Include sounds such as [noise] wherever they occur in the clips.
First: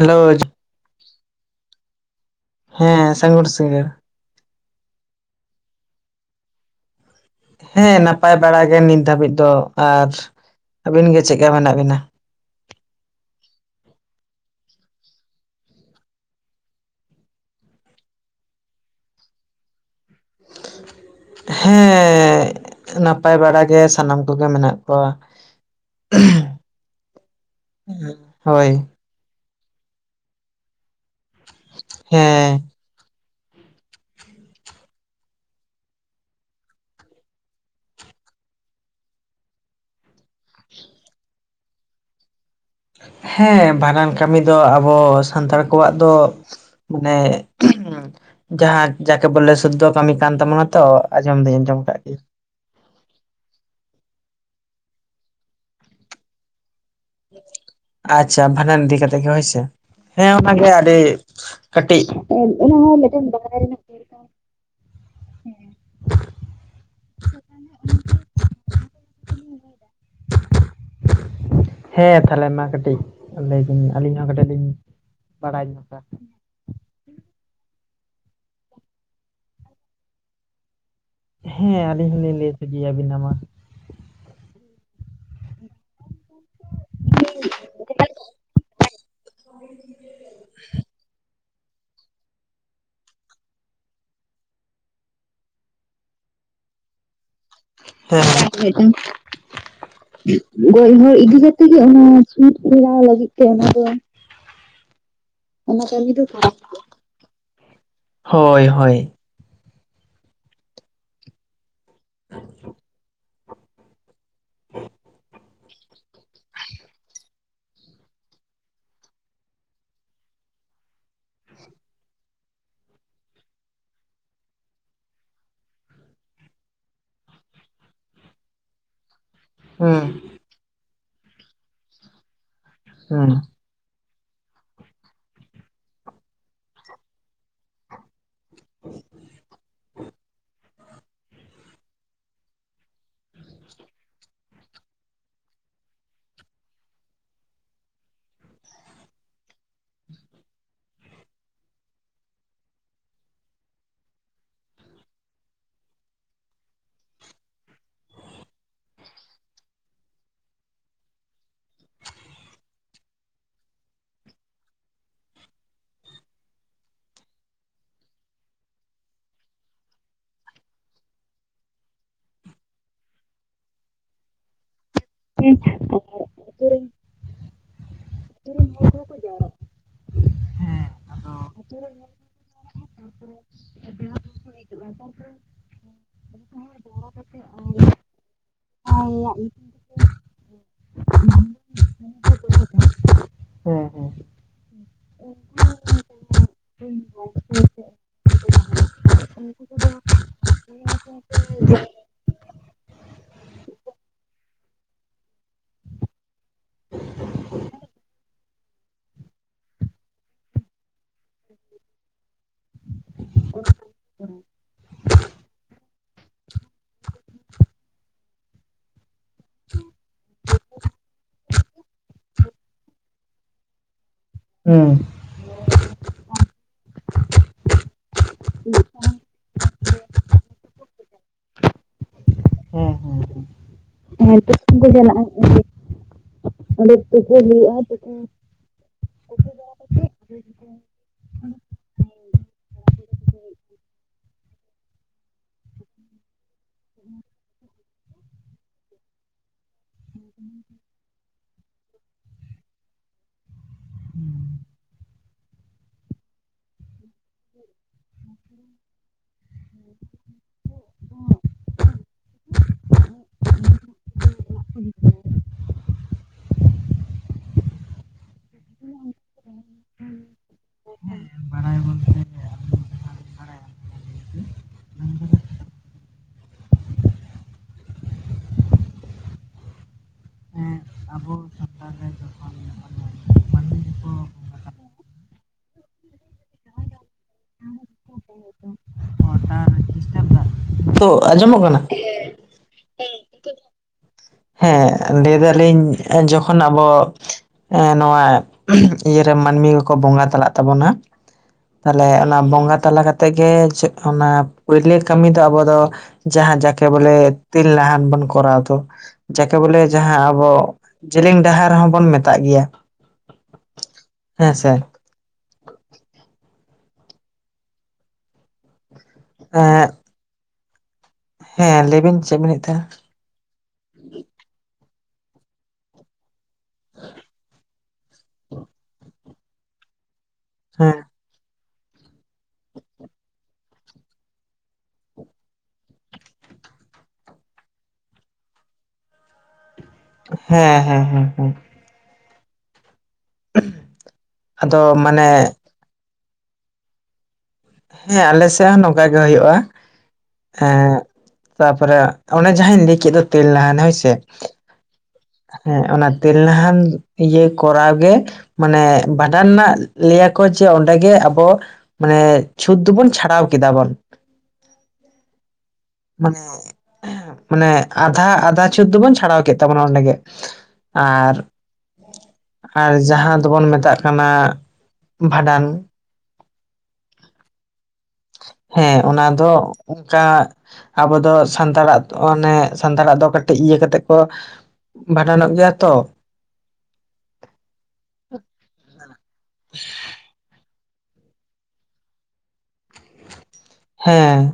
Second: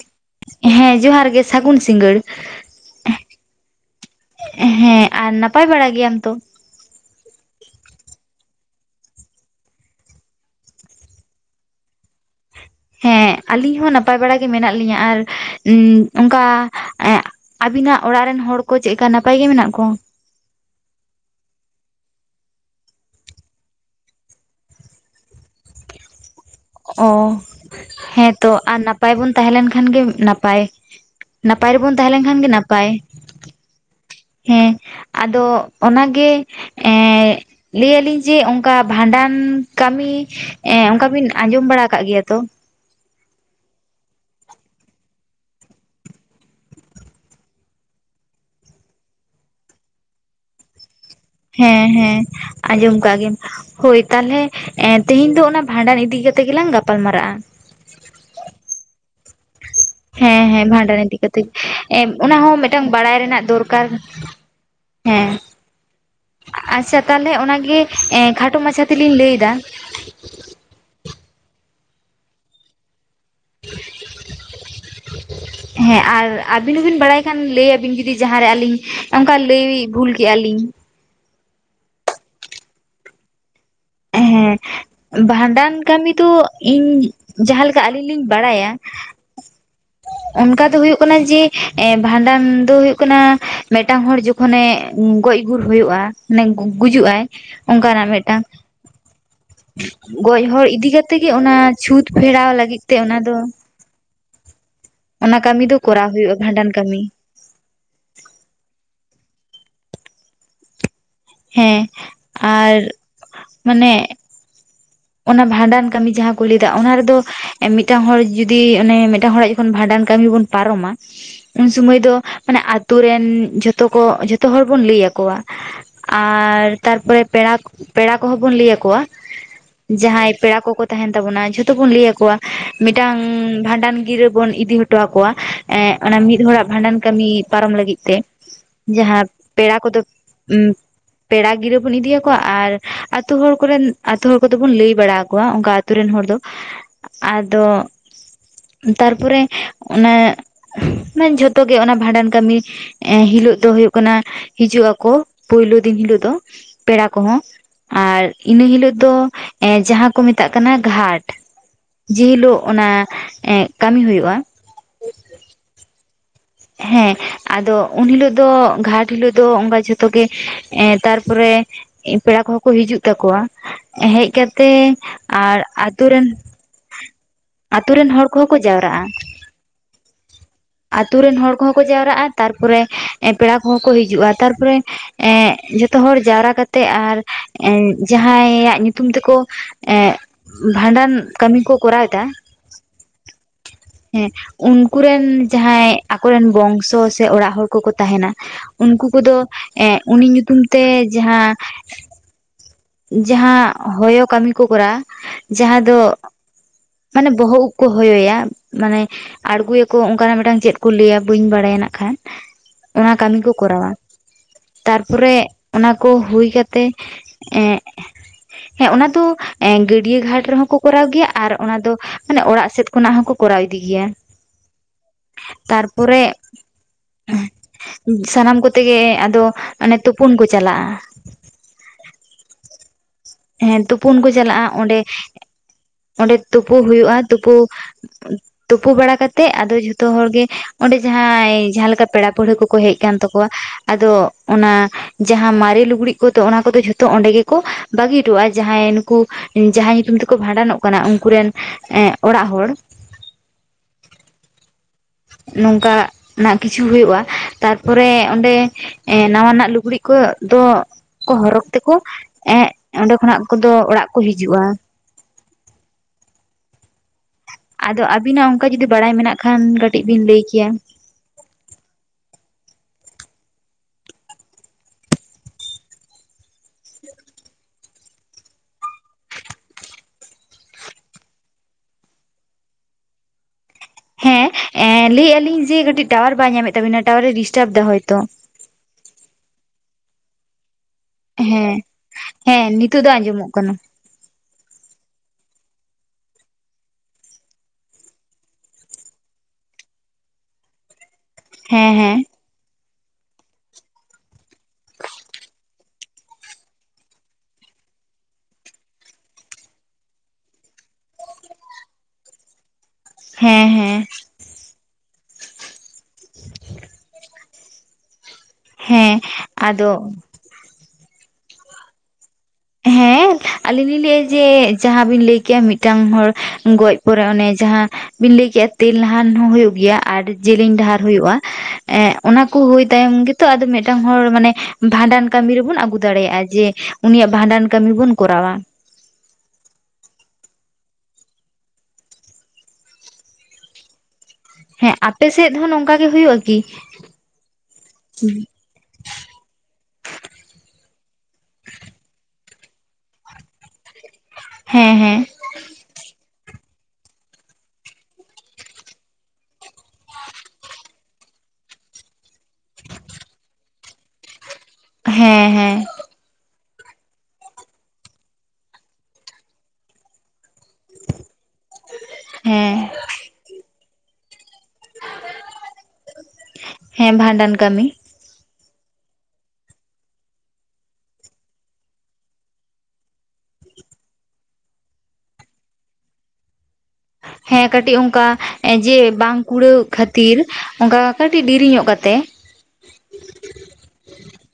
Hello ᱦᱮᱸ ᱡᱚᱦᱟᱨ ᱜᱮ ᱥᱟᱹᱜᱩᱱ ᱥᱤᱸᱜᱟᱹᱲ ᱦᱮᱸ ᱦᱮᱸ ᱥᱟᱹᱜᱩᱲ ᱥᱤᱟᱹᱜᱟᱹᱲ ᱦᱮᱸ ᱟᱨ ᱱᱟᱯᱟᱭ ᱵᱟᱲᱟ ᱜᱮᱭᱟᱢ ᱛᱚ ᱦᱮᱸ ᱱᱟᱯᱟᱭ ᱵᱟᱲᱟ ᱜᱮ ᱱᱤᱛ ᱫᱷᱟᱹᱵᱤᱡ ᱫᱚ ᱟᱨ ᱟᱹᱵᱤᱱ ᱜᱮ ᱪᱮᱫ ᱞᱮᱠᱟ ᱢᱮᱱᱟᱜ ᱵᱤᱱᱟ ᱦᱮᱸ ᱟᱞᱤᱧ ᱦᱚᱸ ᱱᱟᱯᱟᱭ ᱵᱟᱲᱟ ᱜᱮ ᱢᱮᱱᱟᱜ ᱞᱤᱧᱟᱹ ᱟᱨ ᱚᱱᱠᱟ [unintelligible] ᱟᱵᱤᱱᱟᱜ ᱚᱲᱟᱜ ᱨᱮᱱ ᱦᱚᱲ ᱠᱚ ᱪᱮᱫᱱᱞᱮᱠᱟ ᱱᱟᱯᱟᱭ ᱜᱮ ᱢᱮᱱᱟᱜ ᱠᱚᱣᱟ [unintelligible] ᱦᱮᱸ ᱱᱟᱯᱟᱭ ᱵᱟᱲᱟ ᱜᱮ ᱥᱟᱱᱟᱢ ᱠᱚ ᱜᱮ ᱢᱮᱱᱟᱜ ᱠᱚᱣᱟ᱾ [inaudible] ᱚ ᱦᱮᱸ ᱛᱚ ᱟᱨ ᱦᱳᱭ ᱱᱟᱯᱟᱭ ᱵᱚᱱ ᱛᱟᱦᱮᱸ ᱞᱮᱱ ᱠᱷᱟᱱ ᱜᱮ ᱱᱟᱯᱟᱭ᱾ ᱱᱟᱯᱟᱭ ᱨᱮᱵᱩᱱ ᱛᱟᱦᱮᱸ ᱞᱮᱱ ᱠᱷᱟᱱ ᱜᱮ ᱦᱮᱸ ᱱᱟᱯᱟᱭ᱾ ᱦᱮᱸ ᱟᱫᱚ ᱚᱱᱟ ᱜᱮ [unintelligible] ᱞᱟᱹᱭ ᱭᱟᱞᱤᱧ ᱡᱮ ᱚᱱᱠᱟ ᱵᱷᱟᱸᱰᱟᱱ ᱠᱟᱹᱢᱤ ᱚᱱᱠᱟ ᱵᱤᱱ ᱟᱸᱡᱚᱢ ᱵᱟᱲᱟ ᱠᱟᱜ ᱜᱮᱭᱟ ᱛᱚ? ᱦᱮᱸ ᱵᱷᱟᱸᱰᱟᱱ ᱠᱟᱹᱢᱤ ᱫᱚ ᱟᱵᱚ ᱥᱟᱱᱛᱟᱲ ᱠᱚᱣᱟᱜ ᱫᱚ ᱢᱟᱱᱮ ᱡᱟᱦᱟᱸ ᱡᱟᱠᱮ ᱵᱚᱞᱮ ᱥᱩᱫᱽᱫᱷᱚ ᱠᱟᱹᱢᱤ ᱠᱟᱱ ᱛᱟᱵᱚᱱᱟ ᱛᱚ᱾ ᱟᱸᱡᱚᱢ ᱫᱚᱧ ᱟᱸᱡᱚᱢ ᱦᱮᱸ ᱟᱠᱟᱫ ᱦᱮᱸ ᱜᱮᱭᱟ ᱟᱸᱡᱚᱢ ᱠᱟᱜ ᱜᱮᱢ ᱦᱳᱭ ᱛᱟᱦᱚᱞᱮ ᱛᱮᱦᱮᱧ ᱫᱚ ᱚᱱᱟ ᱵᱷᱟᱸᱰᱟᱱ ᱤᱫᱤ ᱠᱟᱛᱮᱜ ᱜᱮᱞᱟᱝ ᱜᱟᱯᱟᱞ ᱢᱟᱨᱟᱜᱼᱟ᱾ ᱟᱪᱪᱷᱟ ᱵᱷᱟᱸᱰᱟᱱ ᱤᱫᱤ ᱠᱟ ᱠᱟᱛᱮ ᱜᱮ ᱦᱳᱭ ᱥᱮ᱾ ᱦᱮᱸ ᱚᱱᱟᱜᱮ ᱦᱮᱸ ᱟᱹᱰᱤ ᱵᱷᱟᱸᱰᱟᱱ ᱤᱫᱤ ᱠᱟᱛᱮᱜ ᱠᱟᱹᱴᱤᱡ ᱚᱱᱟ ᱦᱚᱸ ᱢᱤᱫᱴᱟᱝ ᱵᱟᱲᱟᱭ ᱨᱮᱱᱟᱜ ᱫᱚᱨᱠᱟᱨ᱾ ᱦᱮᱸ ᱟᱪᱪᱷᱟ ᱛᱟᱦᱚᱞᱮ ᱚᱱᱟ ᱜᱮ ᱮ ᱠᱷᱟᱴᱚ ᱢᱟᱪᱷᱟ ᱛᱮᱞᱤᱧ ᱞᱟᱹᱭ ᱫᱟ᱾ ᱦᱮᱸ ᱛᱟᱦᱚᱞᱮ ᱢᱟ ᱠᱟᱹᱴᱤᱡ ᱞᱟᱹᱭ ᱟᱹᱞᱤᱧ ᱦᱚᱸ ᱠᱟᱹᱴᱤᱡ ᱞᱤᱧ ᱵᱟᱲᱟᱭ ᱧᱚᱜᱼᱟ᱾ ᱦᱮᱸ ᱟᱨ ᱟᱹᱵᱤᱱ ᱦᱚᱸᱵᱤᱱ ᱵᱟᱲᱟᱭ ᱠᱷᱟᱱ ᱞᱟᱹᱭ ᱟᱵᱤᱱ ᱡᱩᱫᱤ ᱡᱟᱦᱟᱸ ᱨᱮ ᱟᱹᱞᱤᱧ ᱚᱱᱠᱟ ᱞᱟᱹᱭ ᱵᱷᱩᱞ ᱠᱮᱫᱮᱜᱼᱟ ᱞᱤᱧ᱾ ᱦᱮᱸ ᱟᱹᱞᱤᱧ ᱦᱚᱞᱤᱧ ᱞᱟᱹᱭ ᱥᱚᱡᱷᱮ ᱭᱟᱵᱤᱱᱟ ᱢᱟ᱾ ᱦᱮᱸ ᱵᱷᱟᱸᱰᱟᱱ ᱠᱟᱹᱢᱤ ᱫᱚ ᱤᱧ ᱡᱟᱦᱟᱸ ᱞᱮᱠᱟ ᱟᱹᱞᱤᱧ ᱞᱤᱧ ᱵᱟᱰᱟᱭᱟ ᱾ ᱚᱱᱠᱟ ᱫᱚ ᱦᱩᱭᱩᱜ ᱠᱟᱱᱟ ᱡᱮ ᱮ ᱵᱷᱟᱸᱰᱟᱱ ᱫᱚ ᱦᱳᱭᱳᱜ ᱠᱟᱱᱟ ᱢᱤᱫᱴᱟᱝ ᱦᱚᱲ ᱡᱚᱠᱷᱚᱱᱮ ᱜᱚᱡ ᱜᱩᱨ ᱦᱳᱭᱳᱜᱼᱟ ᱾ ᱢᱟᱱᱮ ᱜᱩᱡᱩᱜ ᱟᱭ ᱚᱱᱠᱟᱱᱟᱜ ᱢᱤᱫᱴᱟᱝ ᱦᱮᱸ [inaudible] ᱜᱚ ᱤᱭᱟᱹ ᱤᱫᱤ ᱠᱟᱛᱮ ᱜᱮ ᱚᱱᱟ ᱪᱷᱩᱸᱛ ᱠᱚᱨᱟᱣ ᱞᱟᱹᱜᱤᱫ ᱛᱮ ᱚᱱᱟ ᱫᱚ ᱚᱱᱟ ᱠᱟᱹᱢᱤ ᱫᱚ ᱠᱚᱨᱟᱣ ᱦᱳᱭᱳᱜᱼᱟ ᱵᱷᱟᱸᱰᱟᱱ ᱠᱟᱹᱢᱤ᱾ ᱦᱳᱭ ᱦᱳᱭ ᱦᱮᱸ ᱟᱨ ᱢᱟᱱᱮ ᱚᱱᱟ ᱵᱷᱟᱸᱰᱟᱱ ᱠᱟᱹᱢᱤ ᱡᱟᱦᱟᱸ ᱠᱚ ᱞᱟᱹᱭ ᱫᱟ ᱚᱱᱟ ᱨᱮ ᱫᱚ ᱢᱤᱫᱴᱟᱝ ᱦᱚᱲ ᱡᱩᱫᱤ ᱚᱱᱮ ᱢᱤᱫᱴᱟᱝ ᱦᱚᱲ ᱟᱜ ᱡᱚᱠᱷᱚᱱ ᱵᱷᱟᱸᱰᱟᱱ ᱠᱟᱹᱢᱤ ᱵᱚᱱ ᱯᱟᱨᱚᱢᱟ᱾ ᱩᱱ ᱥᱚᱢᱚᱭ ᱫᱚ ᱢᱟᱱᱮ ᱟᱛᱳ ᱨᱮᱱ ᱡᱷᱚᱛᱚ ᱠᱚ ᱡᱷᱚᱛᱚ ᱦᱚᱲ ᱵᱚᱱ ᱞᱟᱹᱭ ᱠᱚᱣᱟ᱾ ᱟᱨ ᱛᱟᱨ ᱯᱚᱨᱮ ᱯᱮ ᱯᱮᱲᱟ ᱠᱚᱦᱚᱸ ᱵᱚᱱ ᱞᱟᱹᱭᱟ ᱠᱚᱣᱟ᱾ ᱦᱩᱸ ᱡᱟᱦᱟᱸᱭ ᱯᱮᱲᱟ ᱠᱚᱠᱚ ᱛᱟᱦᱮᱱ ᱛᱟᱵᱚᱱᱟ ᱡᱷᱚᱛᱚ ᱵᱚᱱ ᱞᱟᱹᱭ ᱟᱠᱚᱣᱟ ᱢᱤᱫᱴᱟᱝ ᱦᱩᱸ ᱵᱷᱟᱸᱰᱟᱱ ᱜᱤᱨᱟᱹ ᱵᱚᱱ ᱤᱫᱤ ᱦᱚᱴᱚ ᱟᱠᱚᱣᱟ ᱚᱱᱟ ᱮᱜ ᱢᱤᱫ ᱦᱚᱲᱟᱜ ᱵᱷᱟᱸᱰᱟᱱ ᱠᱟᱹᱢᱤ ᱯᱟᱨᱚᱢ ᱞᱟᱹᱜᱤᱫ᱾ ᱥᱮ ᱡᱟᱦᱟᱸ ᱯᱮᱲᱟ ᱠᱚᱫᱚ ᱯᱮᱲᱟ ᱜᱤᱨᱟᱹ ᱵᱚᱱ ᱤᱫᱤᱭᱟ ᱠᱚᱣᱟ ᱟᱨ ᱟᱛᱩ ᱦᱚᱲ ᱠᱚᱨᱮᱱ ᱟᱛᱩ ᱦᱚᱲ ᱠᱚᱼᱼ ᱛᱮᱵᱚᱱ ᱞᱟᱹᱭ ᱵᱟᱲᱟᱣ ᱠᱚᱣᱟ ᱚᱱᱠᱟ ᱟᱹᱛᱩ ᱨᱮᱱ ᱦᱚᱲ ᱫᱚ ᱟᱫᱚ ᱛᱟᱨᱯᱚᱨᱮ ᱚᱱᱮ ᱢᱮ ᱡᱷᱚᱛᱚ ᱜᱮ ᱚᱱᱟ ᱵᱷᱟᱸᱰᱟᱱ ᱠᱟᱹᱢᱤ ᱮᱸ ᱦᱤᱞᱳᱜ ᱫᱚ ᱦᱚᱭᱩᱜ ᱠᱟᱱᱟ ᱦᱤᱡᱩᱜ ᱟᱠᱚ ᱯᱩᱭᱞᱩ ᱫᱤᱱ ᱦᱤᱞᱳᱜ ᱫᱚ ᱯᱮᱲᱟ ᱠᱚᱦᱚᱸ ᱟᱨ ᱤᱱᱟᱹ ᱦᱤᱞᱟᱹᱜ ᱫᱚ ᱮᱸ ᱡᱟᱦᱟᱸ ᱠᱚ ᱢᱮᱛᱟᱜ ᱠᱟᱱᱟ ᱜᱷᱟᱴ ᱡᱮ ᱦᱤᱞᱳᱜ ᱚᱱᱟ ᱮᱸᱜ ᱠᱟᱢᱤ ᱦᱩᱭᱩᱜᱼᱟ᱾ ᱦᱮᱸ ᱟᱫᱚ ᱩᱱ ᱦᱤᱞᱳᱜ ᱫᱚ ᱜᱷᱟᱴ ᱦᱤᱞᱳᱜ ᱫᱚ ᱚᱱᱠᱟ ᱡᱷᱚᱛᱚ ᱜᱮ ᱮᱸ ᱛᱟᱨᱯᱚᱨᱮ ᱮᱸ ᱯᱮᱲᱟ ᱠᱚᱦᱚᱸ ᱠᱚ ᱦᱤᱡᱩᱜ ᱛᱟᱠᱚᱣᱟ ᱦᱮᱡ ᱠᱟᱛᱮ ᱟᱨ ᱟᱛᱩ ᱨᱮᱱ ᱟᱛᱩ ᱨᱮᱱ ᱦᱚᱲ ᱠᱚᱦᱚᱸ ᱠᱚ ᱡᱟᱣᱨᱟᱜᱼᱟ᱾ ᱦᱮᱸ ᱛᱳᱨ ᱟᱫᱚ ᱨᱮᱱ ᱦᱚᱲ ᱠᱚᱦᱚᱸ ᱠᱚ ᱡᱟᱣᱨᱟᱜᱼᱟ ᱛᱟᱨᱯᱚᱨᱮ ᱯᱮᱲᱟ ᱠᱚᱦᱚᱸ ᱠᱚ ᱦᱤᱡᱩᱜᱼᱟ ᱛᱟᱨᱯᱚ ᱨᱮ ᱮᱸᱜ ᱡᱚᱛᱚ ᱦᱚᱲ ᱡᱟᱣᱨᱟ ᱠᱟᱛᱮᱜ ᱟᱨ ᱮᱸ ᱡᱟᱦᱟᱸᱭᱟᱜ ᱧᱩᱛᱩᱢ ᱛᱮᱠᱚ ᱮᱸ [inaudible] ᱵᱷᱟᱸᱰᱟᱱ ᱠᱟᱹᱢᱤ ᱠᱚ ᱠᱚᱨᱟᱣ ᱫᱟ ᱦᱮᱸ ᱩᱝᱠᱩ ᱨᱮᱱ ᱡᱟᱦᱟᱸᱭ ᱟᱠᱚ ᱨᱮᱱ ᱵᱚᱝᱥᱚ ᱥᱮ ᱚᱲᱟᱜ ᱦᱚᱲ ᱠᱚᱠᱚ ᱛᱟᱦᱮᱱᱟ᱾ ᱩᱱᱠᱩ ᱠᱚᱫᱚ ᱮᱸᱜ ᱩᱱᱤ ᱧᱩᱛᱩᱢ ᱛᱮ ᱡᱟᱦᱟᱸ ᱡᱟᱦᱟᱸ ᱦᱚᱭᱚ ᱠᱟᱢᱤ ᱠᱚ ᱠᱚᱨᱟᱣᱟ ᱡᱟᱦᱟᱸ ᱫᱚ ᱢᱟᱱᱮ ᱵᱚᱦᱚᱜ ᱩᱵ ᱠᱚ ᱦᱚᱭᱚᱭᱟ ᱢᱟᱱᱮ ᱟᱬᱜᱩ ᱭᱟᱠᱚ ᱚᱱᱠᱟ ᱱᱟᱜ ᱢᱤᱫᱴᱟᱝ ᱪᱮᱫ ᱠᱩ ᱞᱟᱹᱭᱟ ᱵᱟᱹᱧ ᱵᱟᱲᱟᱭ ᱱᱟᱜ ᱠᱷᱟᱱ ᱚᱱᱟ ᱠᱟᱢᱤ ᱠᱚ ᱠᱚᱨᱟᱣᱟ᱾ ᱛᱟᱨᱯᱚᱨᱮ ᱚᱱᱟ ᱠᱚ ᱦᱩᱭ ᱠᱟᱛᱮ ᱮᱸ [unintelligible] ᱦᱮᱸ ᱚᱱᱟ ᱫᱚ ᱮᱸ ᱜᱟᱹᱰᱭᱟᱹ ᱜᱷᱟᱴ ᱨᱮᱦᱚᱸ ᱠᱚ ᱠᱚᱨᱟᱣ ᱜᱮᱭᱟ ᱟᱨ ᱚᱱᱟ ᱫᱚ ᱢᱟᱱᱮ ᱚᱲᱟᱜ ᱥᱮᱛ ᱠᱷᱚᱱᱟᱜ ᱦᱚᱸᱠᱚ ᱠᱚᱨᱟᱣ ᱤᱫᱤ ᱜᱮᱭᱟ᱾ ᱦᱩᱸ᱾ ᱛᱟᱨᱯᱚᱨᱮ ᱚᱦᱮᱸ ᱥᱟᱱᱟᱢ ᱠᱚᱛᱮᱜᱮ ᱟᱫᱚ ᱚᱱᱮ ᱛᱩᱯᱩᱱ ᱠᱚ ᱪᱟᱞᱟᱜ-ᱟ᱾ ᱦᱮᱸᱻᱦᱮᱸᱻᱦᱮᱸ᱾ ᱦᱮᱸ ᱛᱩᱯᱩᱱ ᱠᱚ ᱪᱟᱞᱟᱜ-ᱟ ᱚᱸᱰᱮ ᱚᱸᱰᱮ ᱛᱩᱯᱩ ᱦᱩᱭᱩᱜ-ᱟ ᱛᱩᱯᱩ ᱛᱩᱯᱩ ᱵᱟᱲᱟ ᱠᱟᱛᱮᱜ ᱟᱫᱚ, ᱡᱷᱚᱛᱚ ᱦᱚᱲ ᱜᱮ ᱚᱸᱰᱮ ᱡᱟᱦᱟᱸᱭ ᱡᱟᱦᱟᱸ ᱞᱮᱠᱟ ᱯᱮᱲᱟ ᱯᱟᱹᱣᱲᱟᱹ ᱠᱚᱠᱚ ᱦᱮᱡ ᱠᱟᱱ ᱛᱟᱠᱚᱣᱟ ᱟᱫᱚ ᱚᱱᱟ ᱡᱟᱦᱟᱸ ᱢᱟᱨᱮ ᱞᱩᱜᱽᱲᱤ ᱠᱚᱛᱚ ᱚᱱᱟ ᱠᱚᱫᱚ ᱡᱷᱚᱛᱚ ᱚᱸᱰᱮ ᱜᱮᱠᱚ ᱵᱟᱜᱤ ᱴᱩᱣᱼᱟ ᱡᱟᱦᱟᱸᱭ ᱱᱩᱠᱩ ᱮᱸ ᱡᱟᱦᱟᱸᱭ ᱧᱩᱛᱩᱢ ᱛᱮᱠᱚ ᱵᱷᱟᱸᱰᱟᱱᱚᱜ ᱠᱟᱱᱟ ᱩᱱᱠᱩ ᱨᱮᱱ ᱮᱸᱜ ᱚᱲᱟᱜ ᱦᱚᱲ᱾ ᱱᱚᱝᱠᱟ ᱱᱟᱜ ᱠᱤᱪᱷᱩ ᱦᱩᱭᱩᱜ-ᱟ ᱛᱟᱨᱯᱚᱨᱮ ᱚᱸᱰᱮ ᱮᱸ ᱱᱟᱶᱟ ᱱᱟᱜ ᱞᱩᱜᱽᱲᱤᱡ ᱠᱚ ᱫᱚ ᱦᱚᱨᱚᱠ ᱛᱮᱠᱚ ᱮᱸᱜ ᱚᱸᱰᱮ ᱠᱷᱚᱱᱟᱜ ᱠᱚᱫᱚ ᱚᱲᱟᱜ ᱠᱚ ᱦᱤᱡᱩᱜ-ᱟ᱾ ᱟᱫᱚ ᱟᱵᱤᱱᱟᱜ ᱚᱱᱠᱟ ᱡᱩᱫᱤ ᱵᱟᱲᱟᱭ ᱢᱮᱱᱟᱜ ᱠᱷᱟᱱ, ᱠᱟᱹᱴᱤᱡ ᱵᱤᱱ ᱞᱟᱹᱭ ᱠᱮᱭᱟ? ᱵᱟᱲᱟᱭ ᱵᱚᱞᱛᱮ ᱟᱹᱞᱤᱧ ᱡᱟᱦᱟᱸ ᱞᱤᱧ ᱵᱟᱲᱟᱭᱟ ᱦᱮᱸ ᱟᱵᱚ ᱥᱟᱱᱛᱟᱲ ᱨᱮ ᱡᱚᱠᱷᱚᱱ ᱢᱟᱱᱮ ᱢᱟᱹᱱᱢᱤ ᱠᱚᱠᱚ ᱦᱮᱸ ᱵᱚᱸᱜᱟ ᱛᱟᱞᱟᱜᱼᱟ ᱮᱸ ᱞᱟᱹᱭᱮᱜ-ᱟ ᱞᱤᱧ ᱡᱮ ᱠᱟᱹᱴᱤᱡ ᱴᱟᱣᱟᱨ ᱵᱟᱭ ᱧᱟᱢᱮᱜ ᱛᱟᱵᱤᱱᱟ ᱴᱟᱣᱟᱨ ᱮ ᱰᱤᱥᱴᱟᱵᱽ ᱫᱟ ᱦᱚᱭᱛᱚ᱾ ᱛᱚᱜ ᱦᱮᱸ ᱦᱮᱸ ᱱᱤᱛᱚᱜ ᱫᱚ ᱟᱸᱡᱚᱢᱚᱜ ᱠᱟᱱᱟ᱾ ᱦᱮᱸ ᱞᱟᱹᱭ ᱫᱟ ᱞᱤᱧ ᱮᱸ ᱡᱚᱠᱷᱚᱱ ᱟᱵᱚ ᱮᱸ ᱱᱚᱣᱟ ᱤᱭᱟᱹ ᱨᱮ ᱢᱟᱱᱢᱤ ᱠᱚᱠᱚ ᱵᱚᱸᱜᱟ ᱛᱟᱞᱟᱜ ᱛᱟᱵᱚᱱᱟ᱾ ᱦᱮᱸ ᱛᱟᱞᱦᱮ ᱦᱮᱸ ᱚᱱᱟ ᱵᱚᱸᱜᱟ ᱛᱟᱞᱟ ᱠᱟᱛᱮᱜ ᱜᱮ ᱪᱮᱜ ᱠᱚ ᱚᱱᱟ ᱯᱩᱭᱞᱟᱹ ᱠᱟᱢᱤ ᱫᱚ ᱟᱵᱚ ᱫᱚᱼᱼ ᱡᱟᱦᱟᱸ ᱡᱟᱠᱮ ᱵᱚᱞᱮ ᱛᱮᱞ ᱞᱟᱦᱟᱱ ᱵᱚᱱ ᱠᱚᱨᱟᱣ ᱫᱚ᱾ ᱡᱟᱠᱮ ᱵᱚᱞᱮ ᱡᱟᱦᱟᱸ ᱟᱵᱚ ᱡᱮᱞᱮᱧ ᱰᱟᱦᱟᱨ ᱦᱚᱸᱵᱚᱱ ᱢᱮᱛᱟᱜ ᱜᱮᱭᱟ᱾ ᱦᱮᱸ ᱦᱮᱸ᱾ ᱦᱮᱸ ᱥᱮ᱾ [inaudible] ᱦᱮᱸ ᱮᱸ ᱟᱫᱚ ᱦᱮᱸ ᱞᱟᱹᱭᱵᱤᱱ ᱪᱮᱫ ᱵᱤᱱ ᱞᱟᱹᱮᱫ ᱛᱟᱦᱮᱸᱱᱟ? ᱦᱮᱸ ᱟᱹᱞᱤᱧ ᱞᱤᱧ ᱞᱟᱹᱭᱼᱟ, ᱡᱮ ᱡᱟᱦᱟᱸ ᱵᱤᱱ ᱞᱟᱹᱭ ᱠᱮᱜᱭᱟ ᱢᱤᱫᱴᱟᱝ ᱦᱚᱲ ᱜᱚᱡ ᱯᱚᱨᱮ ᱚᱱᱮ ᱡᱟᱦᱟᱸ ᱵᱤᱱ ᱞᱟᱹᱭ ᱠᱮᱜᱼᱟ ᱛᱮᱞ ᱞᱟᱦᱟᱱ ᱦᱚᱸ ᱦᱩᱭᱩᱜ ᱜᱮᱭᱟ᱾ ᱟᱨ ᱡᱮᱞᱮᱧ ᱰᱟᱦᱟᱨ ᱦᱮᱸ ᱦᱩᱭᱩᱜᱼᱟ᱾ ᱮᱸᱜ ᱚᱱᱟ ᱠᱚ ᱦᱩᱭ ᱛᱟᱭᱚᱢ ᱜᱮᱛᱚ ᱟᱫᱚ ᱢᱤᱫᱴᱟᱝ ᱦᱚᱲ ᱢᱟᱱᱮ ᱵᱷᱟᱸᱰᱟᱱ ᱠᱟᱹᱢᱤ ᱨᱮᱵᱚᱱ ᱟᱹᱜᱩ ᱫᱟᱲᱮᱭᱟᱜᱼᱟ, ᱡᱮ ᱩᱱᱤᱭᱟᱜ ᱵᱷᱟᱸᱰᱟᱱ ᱠᱟᱹᱢᱤ ᱵᱚᱱ ᱠᱚᱨᱟᱣᱼᱟ᱾ ᱦᱮᱸᱻᱦᱮᱸᱻᱦᱮᱸᱻᱦᱮᱸ᱾ [inaudible] ᱟᱫᱚ ᱦᱮᱸ ᱢᱟᱱᱮ ᱟᱯᱮ ᱥᱮᱫ ᱦᱚᱸ ᱱᱚᱝᱠᱟ ᱜᱮ ᱦᱩᱭᱩᱜᱼᱟ ᱠᱤ? ᱦᱮᱸ ᱟᱞᱮ ᱥᱮᱜ ᱦᱚᱸ ᱱᱚᱝᱠᱟ ᱜᱮ ᱦᱳᱭᱳᱜᱼᱟ᱾ ᱦᱮᱸ ᱛᱟᱯᱚᱨᱮ ᱚᱱᱮ ᱡᱟᱦᱟᱸᱧ ᱞᱟᱹᱭ ᱠᱮᱫ ᱫᱚ ᱛᱮᱞ ᱱᱟᱦᱟᱱ ᱦᱚᱭ ᱥᱮ ᱦᱮᱸᱻᱦᱮᱸ᱾ ᱦᱮᱸ ᱚᱱᱟ ᱛᱮᱞ ᱱᱟᱦᱟᱱ ᱤᱭᱟᱹ ᱠᱚᱨᱟᱣᱜ ᱜᱮ ᱢᱟᱱᱮ ᱵᱷᱟᱸᱰᱟᱱ ᱨᱮᱱᱟᱜ ᱞᱟᱹᱭᱟᱠᱚ ᱡᱮ ᱚᱸᱰᱮᱜᱮ ᱟᱵᱚ ᱢᱟᱱᱮ ᱪᱷᱩᱸᱛ ᱫᱚᱵᱚᱱ ᱪᱷᱟᱲᱟᱣ ᱠᱮᱫᱟᱵᱚᱱ ᱾ ᱦᱮᱸᱻᱦᱮᱸᱻ᱾ ᱢᱟᱱᱮ ᱢᱟᱱᱮ ᱟᱫᱷᱟ ᱟᱫᱷᱟ ᱪᱷᱩᱸᱛ ᱫᱚᱵᱚᱱ ᱪᱷᱟᱲᱟᱣ ᱠᱮᱫ ᱛᱟᱵᱚᱱᱟ ᱚᱸᱰᱮᱜᱮ ᱟᱨ ᱦᱮᱸ ᱟᱨ ᱡᱟᱦᱟᱸ ᱫᱚᱵᱚᱱ ᱢᱮᱛᱟᱜ ᱠᱟᱱᱟ ᱠᱟᱱᱟ ᱵᱷᱟᱸᱰᱟᱱ ᱦᱮᱸ ᱵᱷᱟᱸᱰᱟᱱ ᱠᱟᱹᱢᱤ᱾ ᱦᱮᱸ ᱚᱱᱟ ᱫᱚ ᱚᱱᱠᱟ ᱟᱵᱚ ᱫᱚ ᱥᱟᱱᱛᱟᱲᱟᱜ ᱚᱱᱮ ᱥᱟᱱᱛᱟᱲᱟᱜ ᱫᱚ ᱠᱟᱹᱴᱤᱡ ᱤᱭᱟᱹ ᱠᱟᱛᱮᱜ ᱠᱚ ᱵᱷᱟᱸᱰᱟᱱᱚᱜ ᱜᱮᱭᱟ ᱛᱚ ᱦᱮᱸ ᱠᱟᱹᱴᱤᱡ ᱚᱱᱠᱟ ᱡᱮ ᱵᱟᱝ ᱠᱩᱲᱟᱹᱣ ᱠᱷᱟᱹᱛᱤᱨ ᱚᱱᱠᱟ ᱠᱟᱹᱴᱤᱡ ᱫᱮᱨᱤ ᱧᱚᱜ ᱠᱟᱛᱮᱜ ᱦᱮᱸ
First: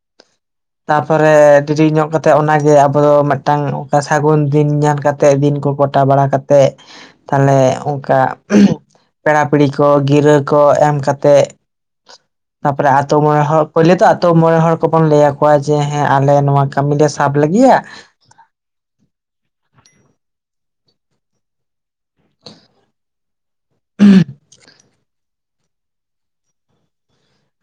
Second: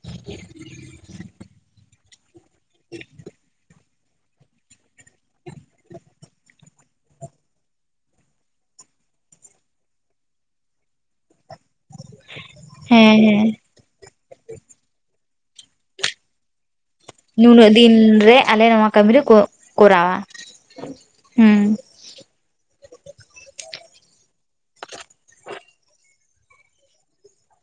[unintelligible] ᱛᱟᱯᱚᱨᱮ ᱰᱮᱨᱤ ᱧᱚᱜ ᱠᱟ ᱠᱟᱛᱮᱜ ᱚᱱᱟᱜᱮ ᱟᱵᱚ ᱫᱚ ᱢᱤᱫᱴᱟᱝ ᱚᱠᱟ ᱥᱟᱹᱜᱩᱱ ᱫᱤᱱ ᱧᱮᱞ ᱠᱟᱛᱮ ᱛ ᱫᱤᱱ ᱠᱚ ᱠᱚᱴᱟ ᱵᱟᱲᱟ ᱠᱟᱛᱮᱜ ᱛᱟᱦᱞᱮ ᱚᱱᱠᱟ ᱯᱮᱲᱟ ᱯᱤᱲᱦᱤ ᱠᱚ ᱜᱤᱨᱟᱹ ᱠᱚ ᱮᱢ ᱠᱟᱛᱮᱫ ᱛᱟᱯᱚᱨᱮ ᱦᱮᱸ ᱟᱛᱳ ᱢᱚᱬᱮ ᱦᱮᱸ ᱦᱚᱲ ᱯᱳᱭᱞᱳ ᱛᱚ ᱟᱛᱳ ᱢᱚᱬᱮ ᱦᱚᱲ ᱠᱚᱵᱚᱱ ᱞᱟᱹᱭᱟ ᱡᱮ ᱦᱮᱸ ᱟᱞᱮ ᱱᱚᱣᱟ ᱠᱟᱹᱢᱤ ᱞᱮ ᱥᱟᱵ ᱱᱩᱱᱟᱹᱜ ᱞᱟᱹᱜᱤᱫᱼᱟ ᱫᱤᱱ ᱨᱮ ᱟᱞᱮ ᱱᱚᱣᱟ ᱠᱟᱹᱢᱤ ᱨᱮ ᱠᱚᱨᱟᱣᱟ ᱦᱮᱸ᱾ ᱦᱮᱸ [unintelligible]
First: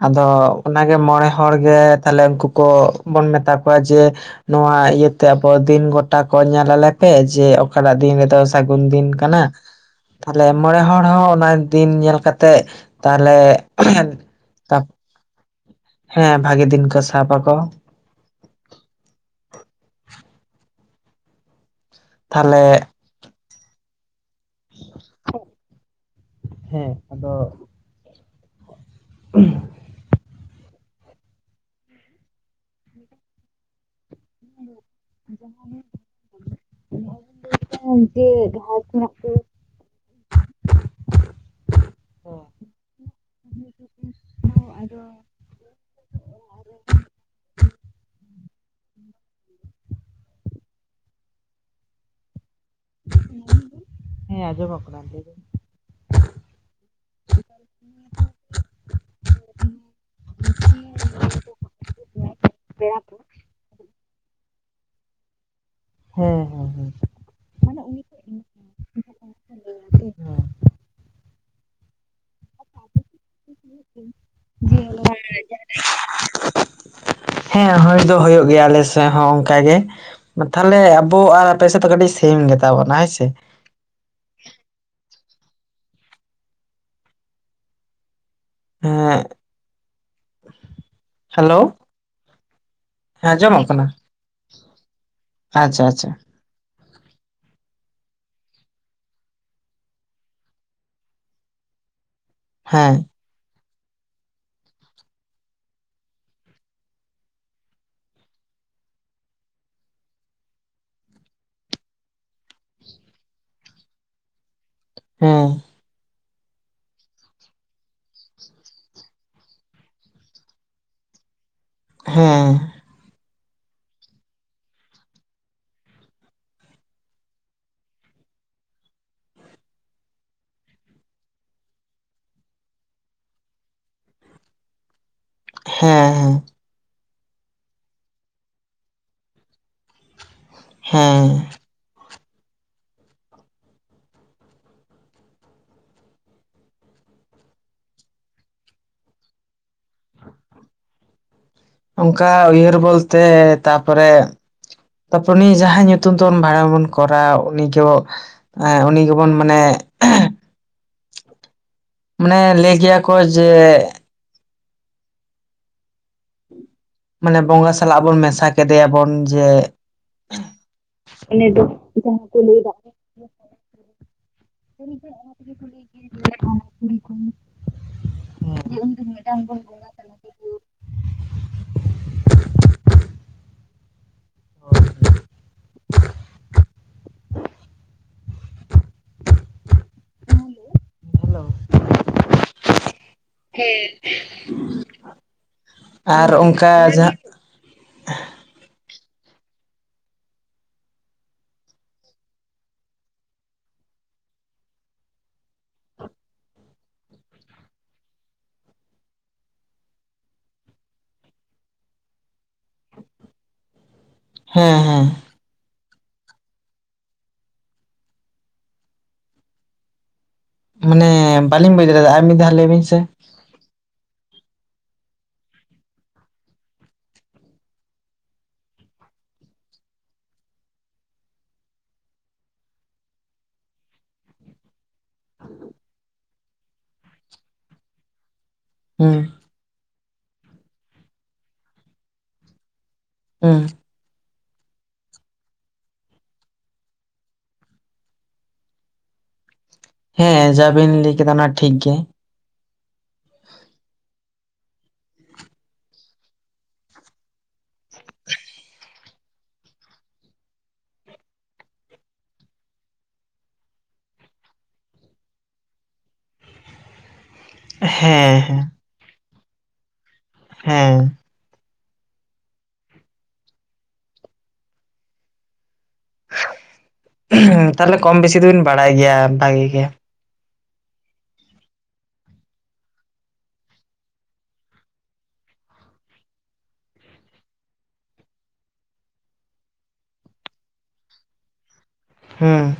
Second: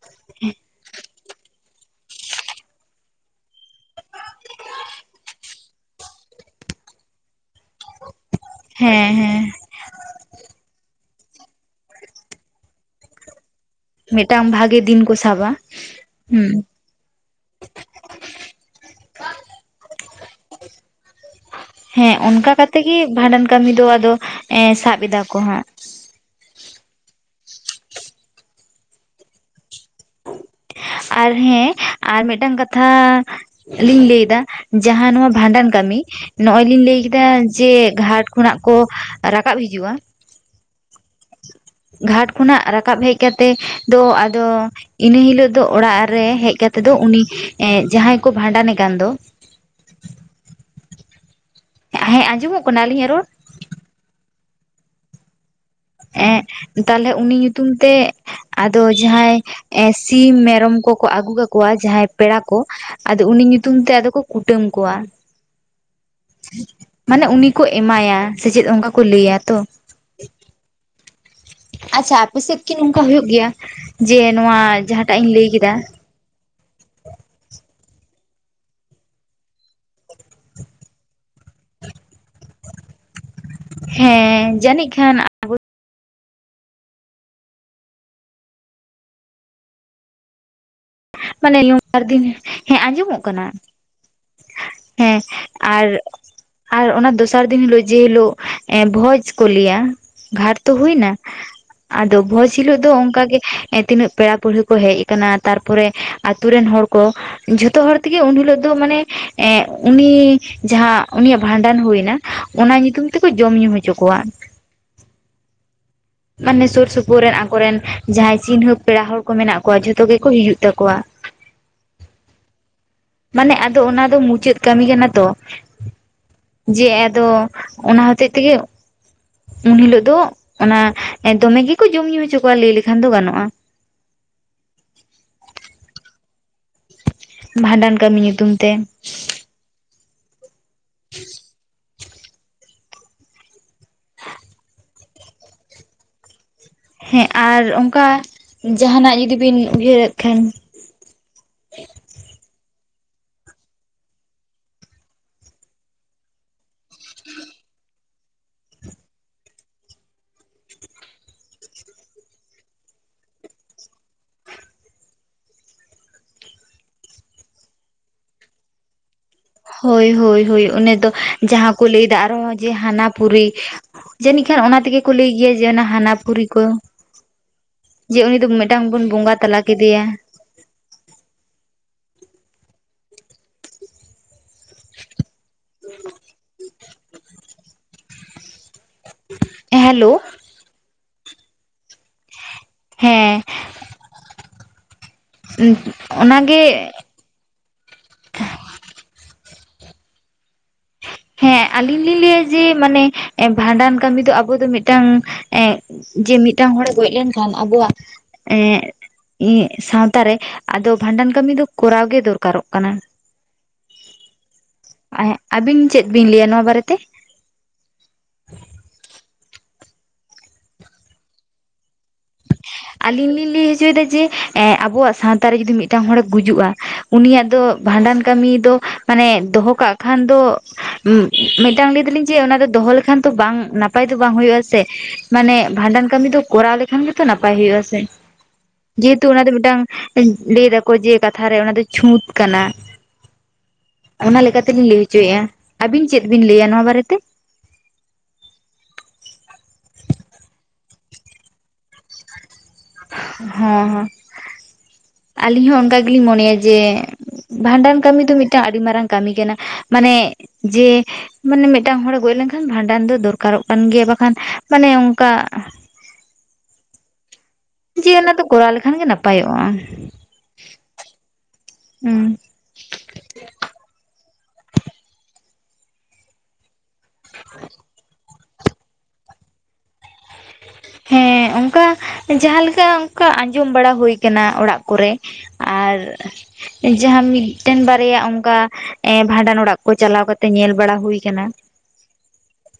ᱟᱫᱚ ᱚᱱᱟᱜᱮ ᱢᱚᱬᱮ ᱦᱚᱲ ᱜᱮ ᱛᱟᱦᱞᱮ ᱩᱱᱠᱩ ᱠᱚᱵᱚᱱ ᱢᱮᱛᱟ ᱠᱚᱣᱟ ᱡᱮ ᱱᱚᱣᱟ ᱤᱭᱟᱹᱛᱮ ᱟᱵᱚ ᱫᱤᱱ ᱜᱚᱴᱟ ᱠᱚ ᱧᱮᱞ ᱟᱞᱮᱯᱮ ᱡᱮ ᱚᱠᱟᱴᱟᱜ ᱫᱤᱱ ᱨᱮᱫᱚ ᱥᱟᱹᱜᱩᱱ ᱦᱮᱸ ᱫᱤᱱ ᱦᱮᱸ ᱠᱟᱱᱟ ᱛᱟᱦᱞᱮ ᱢᱚᱬᱮ ᱦᱚᱲ ᱦᱚᱸ ᱚᱱᱟ ᱫᱤᱱ ᱧᱮᱞ ᱠᱟᱛᱮᱜ ᱛᱟᱦᱞᱮ ᱢᱤᱫᱴᱟᱝ ᱵᱷᱟᱜᱮ ᱫᱤᱱ ᱠᱚ ᱥᱟᱵᱟ ᱦᱮᱸ ᱦᱩᱸ ᱵᱷᱟᱜᱤ ᱫᱤᱱ ᱠᱚ ᱥᱟᱵ ᱟᱠᱚ᱾ ᱦᱮᱸ ᱚᱱᱠᱟ ᱛᱟᱦᱞᱮ ᱠᱟᱛᱮ ᱜᱮ ᱵᱷᱟᱸᱰᱟᱱ ᱠᱟᱹᱢᱤ ᱫᱚ ᱟᱫᱚ ᱥᱟᱵ ᱮᱫᱟ ᱠᱚ ᱦᱟᱸᱜ ᱦᱮᱸ ᱟᱫᱚ ᱩᱸ [unintelligible] ᱟᱨ ᱦᱮᱸ ᱟᱨ ᱢᱤᱫᱴᱟᱝ ᱠᱟᱛᱷᱟ ᱞᱤᱧ ᱞᱟᱹᱭᱫᱟ ᱡᱟᱦᱟᱸ ᱱᱚᱣᱟ ᱵᱷᱟᱸᱰᱟᱱ ᱠᱟᱹᱢᱤ ᱱᱚᱜᱚᱭ ᱞᱤᱧ ᱞᱟᱹᱭ ᱠᱮᱫᱟ ᱡᱮ ᱜᱷᱟᱴ ᱠᱷᱚᱱᱟᱜ ᱠᱚ ᱨᱟᱠᱟᱵ ᱦᱤᱡᱩᱜᱼᱟ ᱜᱷᱟᱴ ᱠᱷᱚᱱᱟᱜ ᱨᱟᱠᱟᱵ ᱦᱮᱡ ᱠᱟᱛᱮᱜ ᱫᱚ ᱟᱫᱚ ᱤᱱᱟᱹ ᱦᱤᱞᱳᱜ ᱫᱚ ᱚᱲᱟᱜ ᱨᱮ ᱦᱮᱡ ᱠᱟᱛᱮᱜ ᱫᱚ ᱩᱱᱤ ᱮ ᱡᱟᱦᱟᱸᱭ ᱠᱚ ᱵᱷᱟᱸᱰᱟᱱᱮ ᱠᱟᱱ ᱫᱚ ᱮᱸ ᱟᱸᱡᱚᱢᱚᱜ ᱠᱟᱱᱟ ᱟᱞᱤᱧᱟᱜ ᱨᱚᱲ ᱦᱮᱸ ᱟᱡᱚᱢ ᱠᱚᱱᱟ ᱞᱟᱹᱭ ᱵᱤᱱ ᱮᱸ ᱛᱟᱦᱞᱮ ᱩᱱᱤ ᱧᱩᱛᱩᱢ ᱛᱮ ᱟᱫᱚ ᱡᱟᱦᱟᱸᱭ ᱥᱤᱢ ᱢᱮᱨᱚᱢ ᱠᱚᱠᱚ ᱟᱹᱜᱩ ᱠᱟᱠᱚᱣᱟ ᱡᱟᱦᱟᱸᱭ ᱯᱮᱲᱟ ᱠᱚ ᱟᱫᱚ ᱩᱱᱤ ᱧᱩᱛᱩᱢ ᱛᱮ ᱟᱫᱚ ᱠᱚ ᱠᱩᱴᱟᱹᱢ ᱠᱚᱣᱟ ᱦᱮᱸ ᱦᱮᱸ ᱦᱮᱸ ᱢᱟᱱᱮ ᱩᱱᱤ ᱠᱚ ᱮᱢᱟᱭᱟ ᱥᱮ ᱪᱮᱫ ᱚᱱᱠᱟ ᱠᱚ ᱞᱟᱹᱭᱟ ᱛᱚ ᱮ [inaudible] ᱟᱪᱪᱷᱟ ᱟᱯᱮ ᱥᱮᱫ ᱠᱤ ᱱᱚᱝᱠᱟ ᱦᱩᱭᱩᱜ ᱜᱮᱭᱟ ᱡᱮ ᱱᱚᱣᱟ ᱡᱟᱦᱟᱸᱴᱟᱜ ᱤᱧ ᱞᱟᱹᱭ ᱠᱮᱫᱟ ᱦᱮᱸ ᱦᱩᱭ ᱫᱚ ᱦᱩᱭᱩᱜ ᱜᱮᱭᱟ ᱟᱞᱮ ᱥᱮᱫ ᱦᱚᱸ ᱚᱱᱠᱟ ᱜᱮ ᱛᱟᱦᱞᱮ ᱟᱵᱚ ᱟᱨ ᱟᱯᱮ ᱥᱮᱫ ᱫᱚ ᱠᱟᱹᱴᱤᱡ ᱥᱮᱢ ᱜᱮᱛᱟ ᱵᱚᱱᱟ ᱦᱮᱸ ᱥᱮ ᱦᱮᱸ ᱡᱟᱹᱱᱤᱡ ᱠᱷᱟᱱ ᱦᱮᱸ ᱢᱟᱱᱮ ᱦᱮᱞᱳ ᱱ ᱵᱟᱨ ᱫᱤᱱ ᱦᱮᱸ ᱟᱸᱡᱚᱢᱚᱜ ᱠᱟᱱᱟ ᱦᱮᱸ ᱟᱪᱪᱷᱟ ᱟᱨ ᱟᱪᱪᱷᱟ ᱟᱨ ᱚᱱᱟ ᱫᱚᱥᱟᱨ ᱫᱤᱱ ᱦᱤᱞᱳᱜ ᱡᱮ ᱦᱤᱞᱳᱜ ᱵᱷᱚᱡᱽ ᱠᱚ ᱞᱟᱹᱭᱟ ᱜᱷᱟᱴ ᱛᱚ ᱦᱩᱭ ᱮᱱᱟ ᱟᱫᱚ ᱵᱷᱚᱡᱽ ᱦᱤᱞᱳᱜ ᱫᱚ ᱦᱮᱸ ᱚᱱᱠᱟᱜ ᱜᱮ ᱛᱤᱱᱟᱹᱜ ᱯᱮᱲᱟ ᱯᱟᱹᱲᱦᱟᱹ ᱠᱚ ᱦᱮᱡ ᱟᱠᱟᱱᱟ ᱛᱟᱨᱯᱚᱨᱮ ᱟᱛᱳ ᱨᱮᱱ ᱦᱚᱲ ᱠᱚ ᱡᱷᱚᱛᱚ ᱦᱚᱲ ᱛᱮᱜᱮ ᱩᱱᱦᱤᱞᱳᱜ ᱫᱚ ᱢᱟᱱᱮ ᱮ ᱩᱱᱤ ᱡᱟᱦᱟᱸ ᱩᱱᱤᱭᱟᱜ ᱵᱷᱟᱸᱰᱟᱱ ᱦᱩᱭᱱᱟ ᱚᱱᱟ ᱧᱩᱛᱩᱢ ᱛᱮ ᱠᱚ ᱡᱚᱢ ᱧᱩ ᱦᱚᱪᱚ ᱠᱚᱣᱟᱹ ᱦᱮᱸ ᱢᱟᱱᱮ ᱥᱩᱨ ᱥᱩᱯᱩᱨ ᱨᱮᱱ ᱟᱠᱚᱨᱮᱱ ᱡᱟᱦᱟᱸᱭ ᱪᱤᱱᱦᱟᱹᱯ ᱯᱮᱲᱟ ᱦᱚᱲ ᱠᱚ ᱢᱮᱱᱟᱜ ᱠᱚᱣᱟ ᱡᱷᱚᱛᱚ ᱜᱮ ᱠᱚ ᱦᱤᱡᱩᱜ ᱛᱟᱠᱚᱣᱟ ᱦᱮᱸ ᱢᱟᱱᱮ ᱟᱫᱚ ᱚᱱᱟ ᱫᱚ ᱢᱩᱪᱟᱹᱫ ᱠᱟᱹᱢᱤ ᱠᱟᱱᱟ ᱛᱚ ᱡᱮ ᱟᱫᱚ ᱚᱱᱟ ᱦᱚᱛᱮᱜ ᱛᱮᱜᱮ ᱩᱱ ᱦᱤᱞᱚᱜ ᱫᱚ ᱚᱱᱟ ᱫᱚᱢᱮ ᱜᱮ ᱠᱚ ᱡᱚᱢ ᱧᱩ ᱦᱚᱪᱚ ᱠᱚᱣᱟ ᱞᱟᱹᱭ ᱞᱮᱠᱷᱟᱱ ᱫᱚ ᱜᱟᱱᱚᱜ-ᱟ ᱦᱮᱸ ᱦᱮᱸ ᱵᱷᱟᱸᱰᱟᱱ ᱠᱟᱹᱢᱤ ᱧᱩᱛᱩᱢ ᱛᱮ ᱦᱮᱸ ᱦᱮᱸ ᱟᱨ ᱚᱱᱠᱟ ᱡᱟᱦᱱᱟᱜ ᱡᱩᱫᱤ ᱵᱤᱱ ᱩᱭᱦᱟᱹᱨ ᱮᱫ ᱠᱷᱟᱱ? ᱚᱱᱠᱟ ᱩᱭᱦᱟᱹᱨ ᱵᱚᱞᱛᱮ ᱛᱟᱯᱚ ᱨᱮ ᱛᱟᱨᱯᱚᱨ ᱩᱱᱤ ᱡᱟᱦᱟᱸ ᱧᱩᱛᱩᱢ ᱛᱮ ᱵᱷᱟᱲᱟᱸ ᱵᱚᱱ ᱠᱚᱨᱟᱣ ᱩᱱᱤ ᱩᱱᱤ ᱜᱮ ᱵᱚᱱ ᱢᱟᱱᱮ ᱢᱟᱱᱮ ᱞᱟᱹᱭ ᱜᱮᱭᱟ ᱠᱚ ᱡᱮ ᱢᱟᱱᱮ ᱵᱚᱸᱜᱟ ᱥᱟᱞᱟᱜ ᱵᱚᱱ ᱢᱮᱥᱟ ᱠᱮᱫᱮᱭᱟ ᱵᱚᱱ ᱡᱮ ᱦᱳᱭ ᱦᱳᱭ ᱦᱳᱭ ᱩᱱᱤ ᱫᱚ ᱡᱟᱦᱟᱸ ᱠᱚ ᱞᱟᱹᱭ ᱫᱟ ᱟᱨ ᱦᱚ ᱡᱮ ᱦᱟᱱᱟ ᱯᱩᱨᱤ ᱡᱟᱹᱱᱤᱡ ᱠᱷᱟᱱ ᱚᱱᱟ ᱛᱮ ᱜᱮ ᱠᱚ ᱞᱟᱹᱭ ᱜᱮᱭᱟ ᱡᱮ ᱦᱟᱱᱟ ᱯᱩᱨᱤ ᱠᱚ ᱦ [inaudible] ᱡᱮ ᱩᱱᱤ ᱫᱚ ᱢᱤᱫᱴᱟᱝ ᱵᱚᱱ ᱵᱚᱸᱜᱟ ᱛᱟᱞᱟ ᱠᱮᱫᱮᱭᱟ ᱦ [inaudible] ᱦᱮᱞᱳ [inaudible] ᱦᱮᱸ ᱩ [inaudible] ᱟᱨ ᱚᱱᱠᱟ ᱡᱟᱦᱟᱸ ᱦᱮᱸ ᱟᱞᱤᱧ ᱞᱤᱧ ᱞᱟᱹᱭᱟ ᱡᱮ ᱢᱟᱱᱮ ᱵᱷᱟᱸᱰᱟᱱ ᱠᱟᱹᱢᱤ ᱫᱚ ᱟᱵᱚ ᱫᱚ ᱢᱤᱫᱴᱟᱝ ᱮᱜ ᱡᱮ ᱢᱤᱫᱴᱟᱝ ᱦᱚᱲ ᱮ ᱜᱚᱡ ᱞᱮᱱᱠᱷᱟᱱ ᱟᱵᱚᱣᱟᱜ ᱮᱜ ᱤᱧᱟᱹᱜ ᱥᱟᱶᱛᱟᱨ ᱨᱮ ᱟᱫᱚ ᱵᱷᱟᱸᱰᱟᱱ ᱠᱟᱹᱢᱤ ᱫᱚ ᱠᱚᱨᱟᱣ ᱜᱮ ᱫᱚᱨᱠᱟᱨᱚᱜ ᱠᱟᱱᱟᱹ ᱦᱮᱸ ᱦᱮᱸ ᱟᱹᱵᱤᱱ ᱪᱮᱫ ᱵᱤᱱ ᱞᱟᱹᱭ ᱟ ᱱᱚᱣᱟ ᱵᱟᱨᱮ ᱛᱮ? ᱢᱟᱱᱮ ᱵᱟᱹᱞᱤᱧ ᱵᱩᱡᱽ ᱫᱟᱲᱮ ᱟᱫᱟ ᱟᱨ ᱢᱤᱫ ᱫᱷᱟᱣ ᱞᱟᱹᱭ ᱵᱤᱱ ᱥᱮ ᱟᱞᱤᱧ ᱞᱤᱧ ᱞᱟᱹᱭ ᱦᱚᱪᱚᱭᱮᱫᱟ ᱡᱮ ᱟᱵᱚᱣᱟᱜ ᱥᱟᱶᱛᱟ ᱨᱮ ᱡᱩᱫᱤ ᱢᱤᱫᱴᱟᱝ ᱦᱚᱲᱮ ᱜᱩᱡᱩᱜ-ᱟ ᱩᱱᱤᱭᱟᱜ ᱫᱚ ᱵᱷᱟᱸᱰᱟᱱ ᱠᱟᱹᱢᱤ ᱫᱚ ᱢᱟᱱᱮ ᱫᱚᱦᱚ ᱠᱟᱜ ᱠᱷᱟᱱ ᱫᱚ ᱢᱤᱫᱴᱟᱝ ᱞᱟᱹᱭ ᱫᱟᱞᱤᱧ ᱡᱮ ᱚᱱᱟ ᱫᱚ ᱫᱚᱦᱚ ᱞᱮᱠᱷᱟᱱ ᱫᱚ ᱵᱟᱝ ᱱᱟᱯᱟᱭ ᱫᱚ ᱵᱟᱝ ᱦᱩᱭᱩᱜ-ᱟ ᱥᱮ ᱢᱟᱱᱮ ᱵᱷᱟᱸᱰᱟᱱ ᱠᱟᱹᱢᱤ ᱫᱚ ᱠᱚᱨᱟᱣ ᱞᱮᱠᱷᱟᱱ ᱜᱮ ᱛᱚ ᱱᱟᱯᱟᱭ ᱦᱩᱭᱩᱜᱼᱟ ᱥᱮ ᱦᱩᱸ ᱡᱮᱦᱮᱛᱩ ᱚᱱᱟ ᱫᱚ ᱢᱤᱫᱴᱟᱝ ᱞᱟᱹᱭ ᱫᱟᱠᱚ ᱡᱮ ᱠᱟᱛᱷᱟᱨᱮ ᱚᱱᱟ ᱫᱚ ᱪᱷᱩᱸᱛ ᱠᱟᱱᱟᱹ ᱦᱮᱸ ᱚᱱᱟ ᱞᱮᱠᱟᱛᱮᱞᱤᱧ ᱞᱟᱹᱭ ᱦᱚᱪᱚᱭᱮᱫᱼᱟ ᱟᱹᱵᱤᱱ ᱪᱮᱫ ᱵᱤᱱ ᱞᱟᱹᱭᱟ ᱱᱚᱣᱟ ᱵᱟᱨᱮᱛᱮ? ᱦᱮᱸ ᱡᱟᱵᱤᱱ ᱞᱟᱹᱭ ᱠᱮᱫᱟ ᱚᱱᱟ ᱴᱷᱤᱠ ᱜᱮ ᱦ ᱦ ᱟᱹᱞᱤᱧ ᱦᱚᱸ ᱚᱱᱠᱟ ᱜᱮᱞᱤᱧ ᱢᱚᱱᱮᱭᱟ ᱡᱮ ᱵᱷᱟᱸᱰᱟᱱ ᱠᱟᱹᱢᱤ ᱫᱚ ᱢᱤᱫᱴᱟᱝ ᱟᱹᱰᱤ ᱢᱟᱨᱟᱝ ᱠᱟᱹᱢᱤ ᱠᱟᱱᱟ ᱢᱟᱱᱮ ᱡᱮ ᱢᱟᱱᱮ ᱢᱤᱫᱴᱟᱝ ᱦᱚᱲᱮ ᱜᱚᱡ ᱞᱮᱱᱠᱷᱟᱱ ᱵᱷᱟᱸᱰᱟᱱ ᱫᱚ ᱫᱚᱨᱠᱟᱨᱚᱜ ᱠᱟᱱ ᱜᱮᱭᱟ ᱵᱟᱠᱷᱟᱱ ᱢᱟᱱᱮ ᱚᱱᱠᱟ ᱡᱮ ᱚᱱᱟ ᱦᱮᱸ ᱫᱚ ᱦᱮᱸ ᱠᱚᱨᱟᱣ ᱞᱮᱠᱷᱟᱱ ᱜᱮ ᱱᱟᱯᱟᱭᱚᱜᱼᱟ ᱦᱮᱸ ᱦᱩᱸ ᱛᱟᱦᱞᱮ ᱠᱚᱢ ᱵᱮᱥᱤ ᱫᱚᱵᱤᱱ ᱵᱟᱲᱟᱭ ᱜᱮᱭᱟ ᱵᱷᱟᱜᱤ ᱜᱮ ᱦᱮᱸ, ᱚᱱᱠᱟ ᱡᱟᱦᱟ ᱞᱮᱠᱟ ᱚᱱᱠᱟ ᱟᱸᱡᱚᱢ ᱵᱟᱲᱟ ᱦᱩᱭ ᱟᱠᱟᱱᱟ ᱚᱲᱟᱜ ᱠᱚᱨᱮ ᱟᱨ ᱡᱟᱦᱟᱸ ᱢᱤᱫᱴᱮᱱ ᱵᱟᱨᱭᱟ ᱚᱱᱠᱟ ᱵᱷᱟᱸᱰᱟᱱ ᱚᱲᱟᱜ ᱠᱚ ᱪᱟᱞᱟᱣ ᱠᱟᱛᱮᱜ ᱧᱮᱞ ᱵᱟᱲᱟ ᱦᱩᱭ ᱟᱠᱟᱱᱟ ᱦᱮᱸ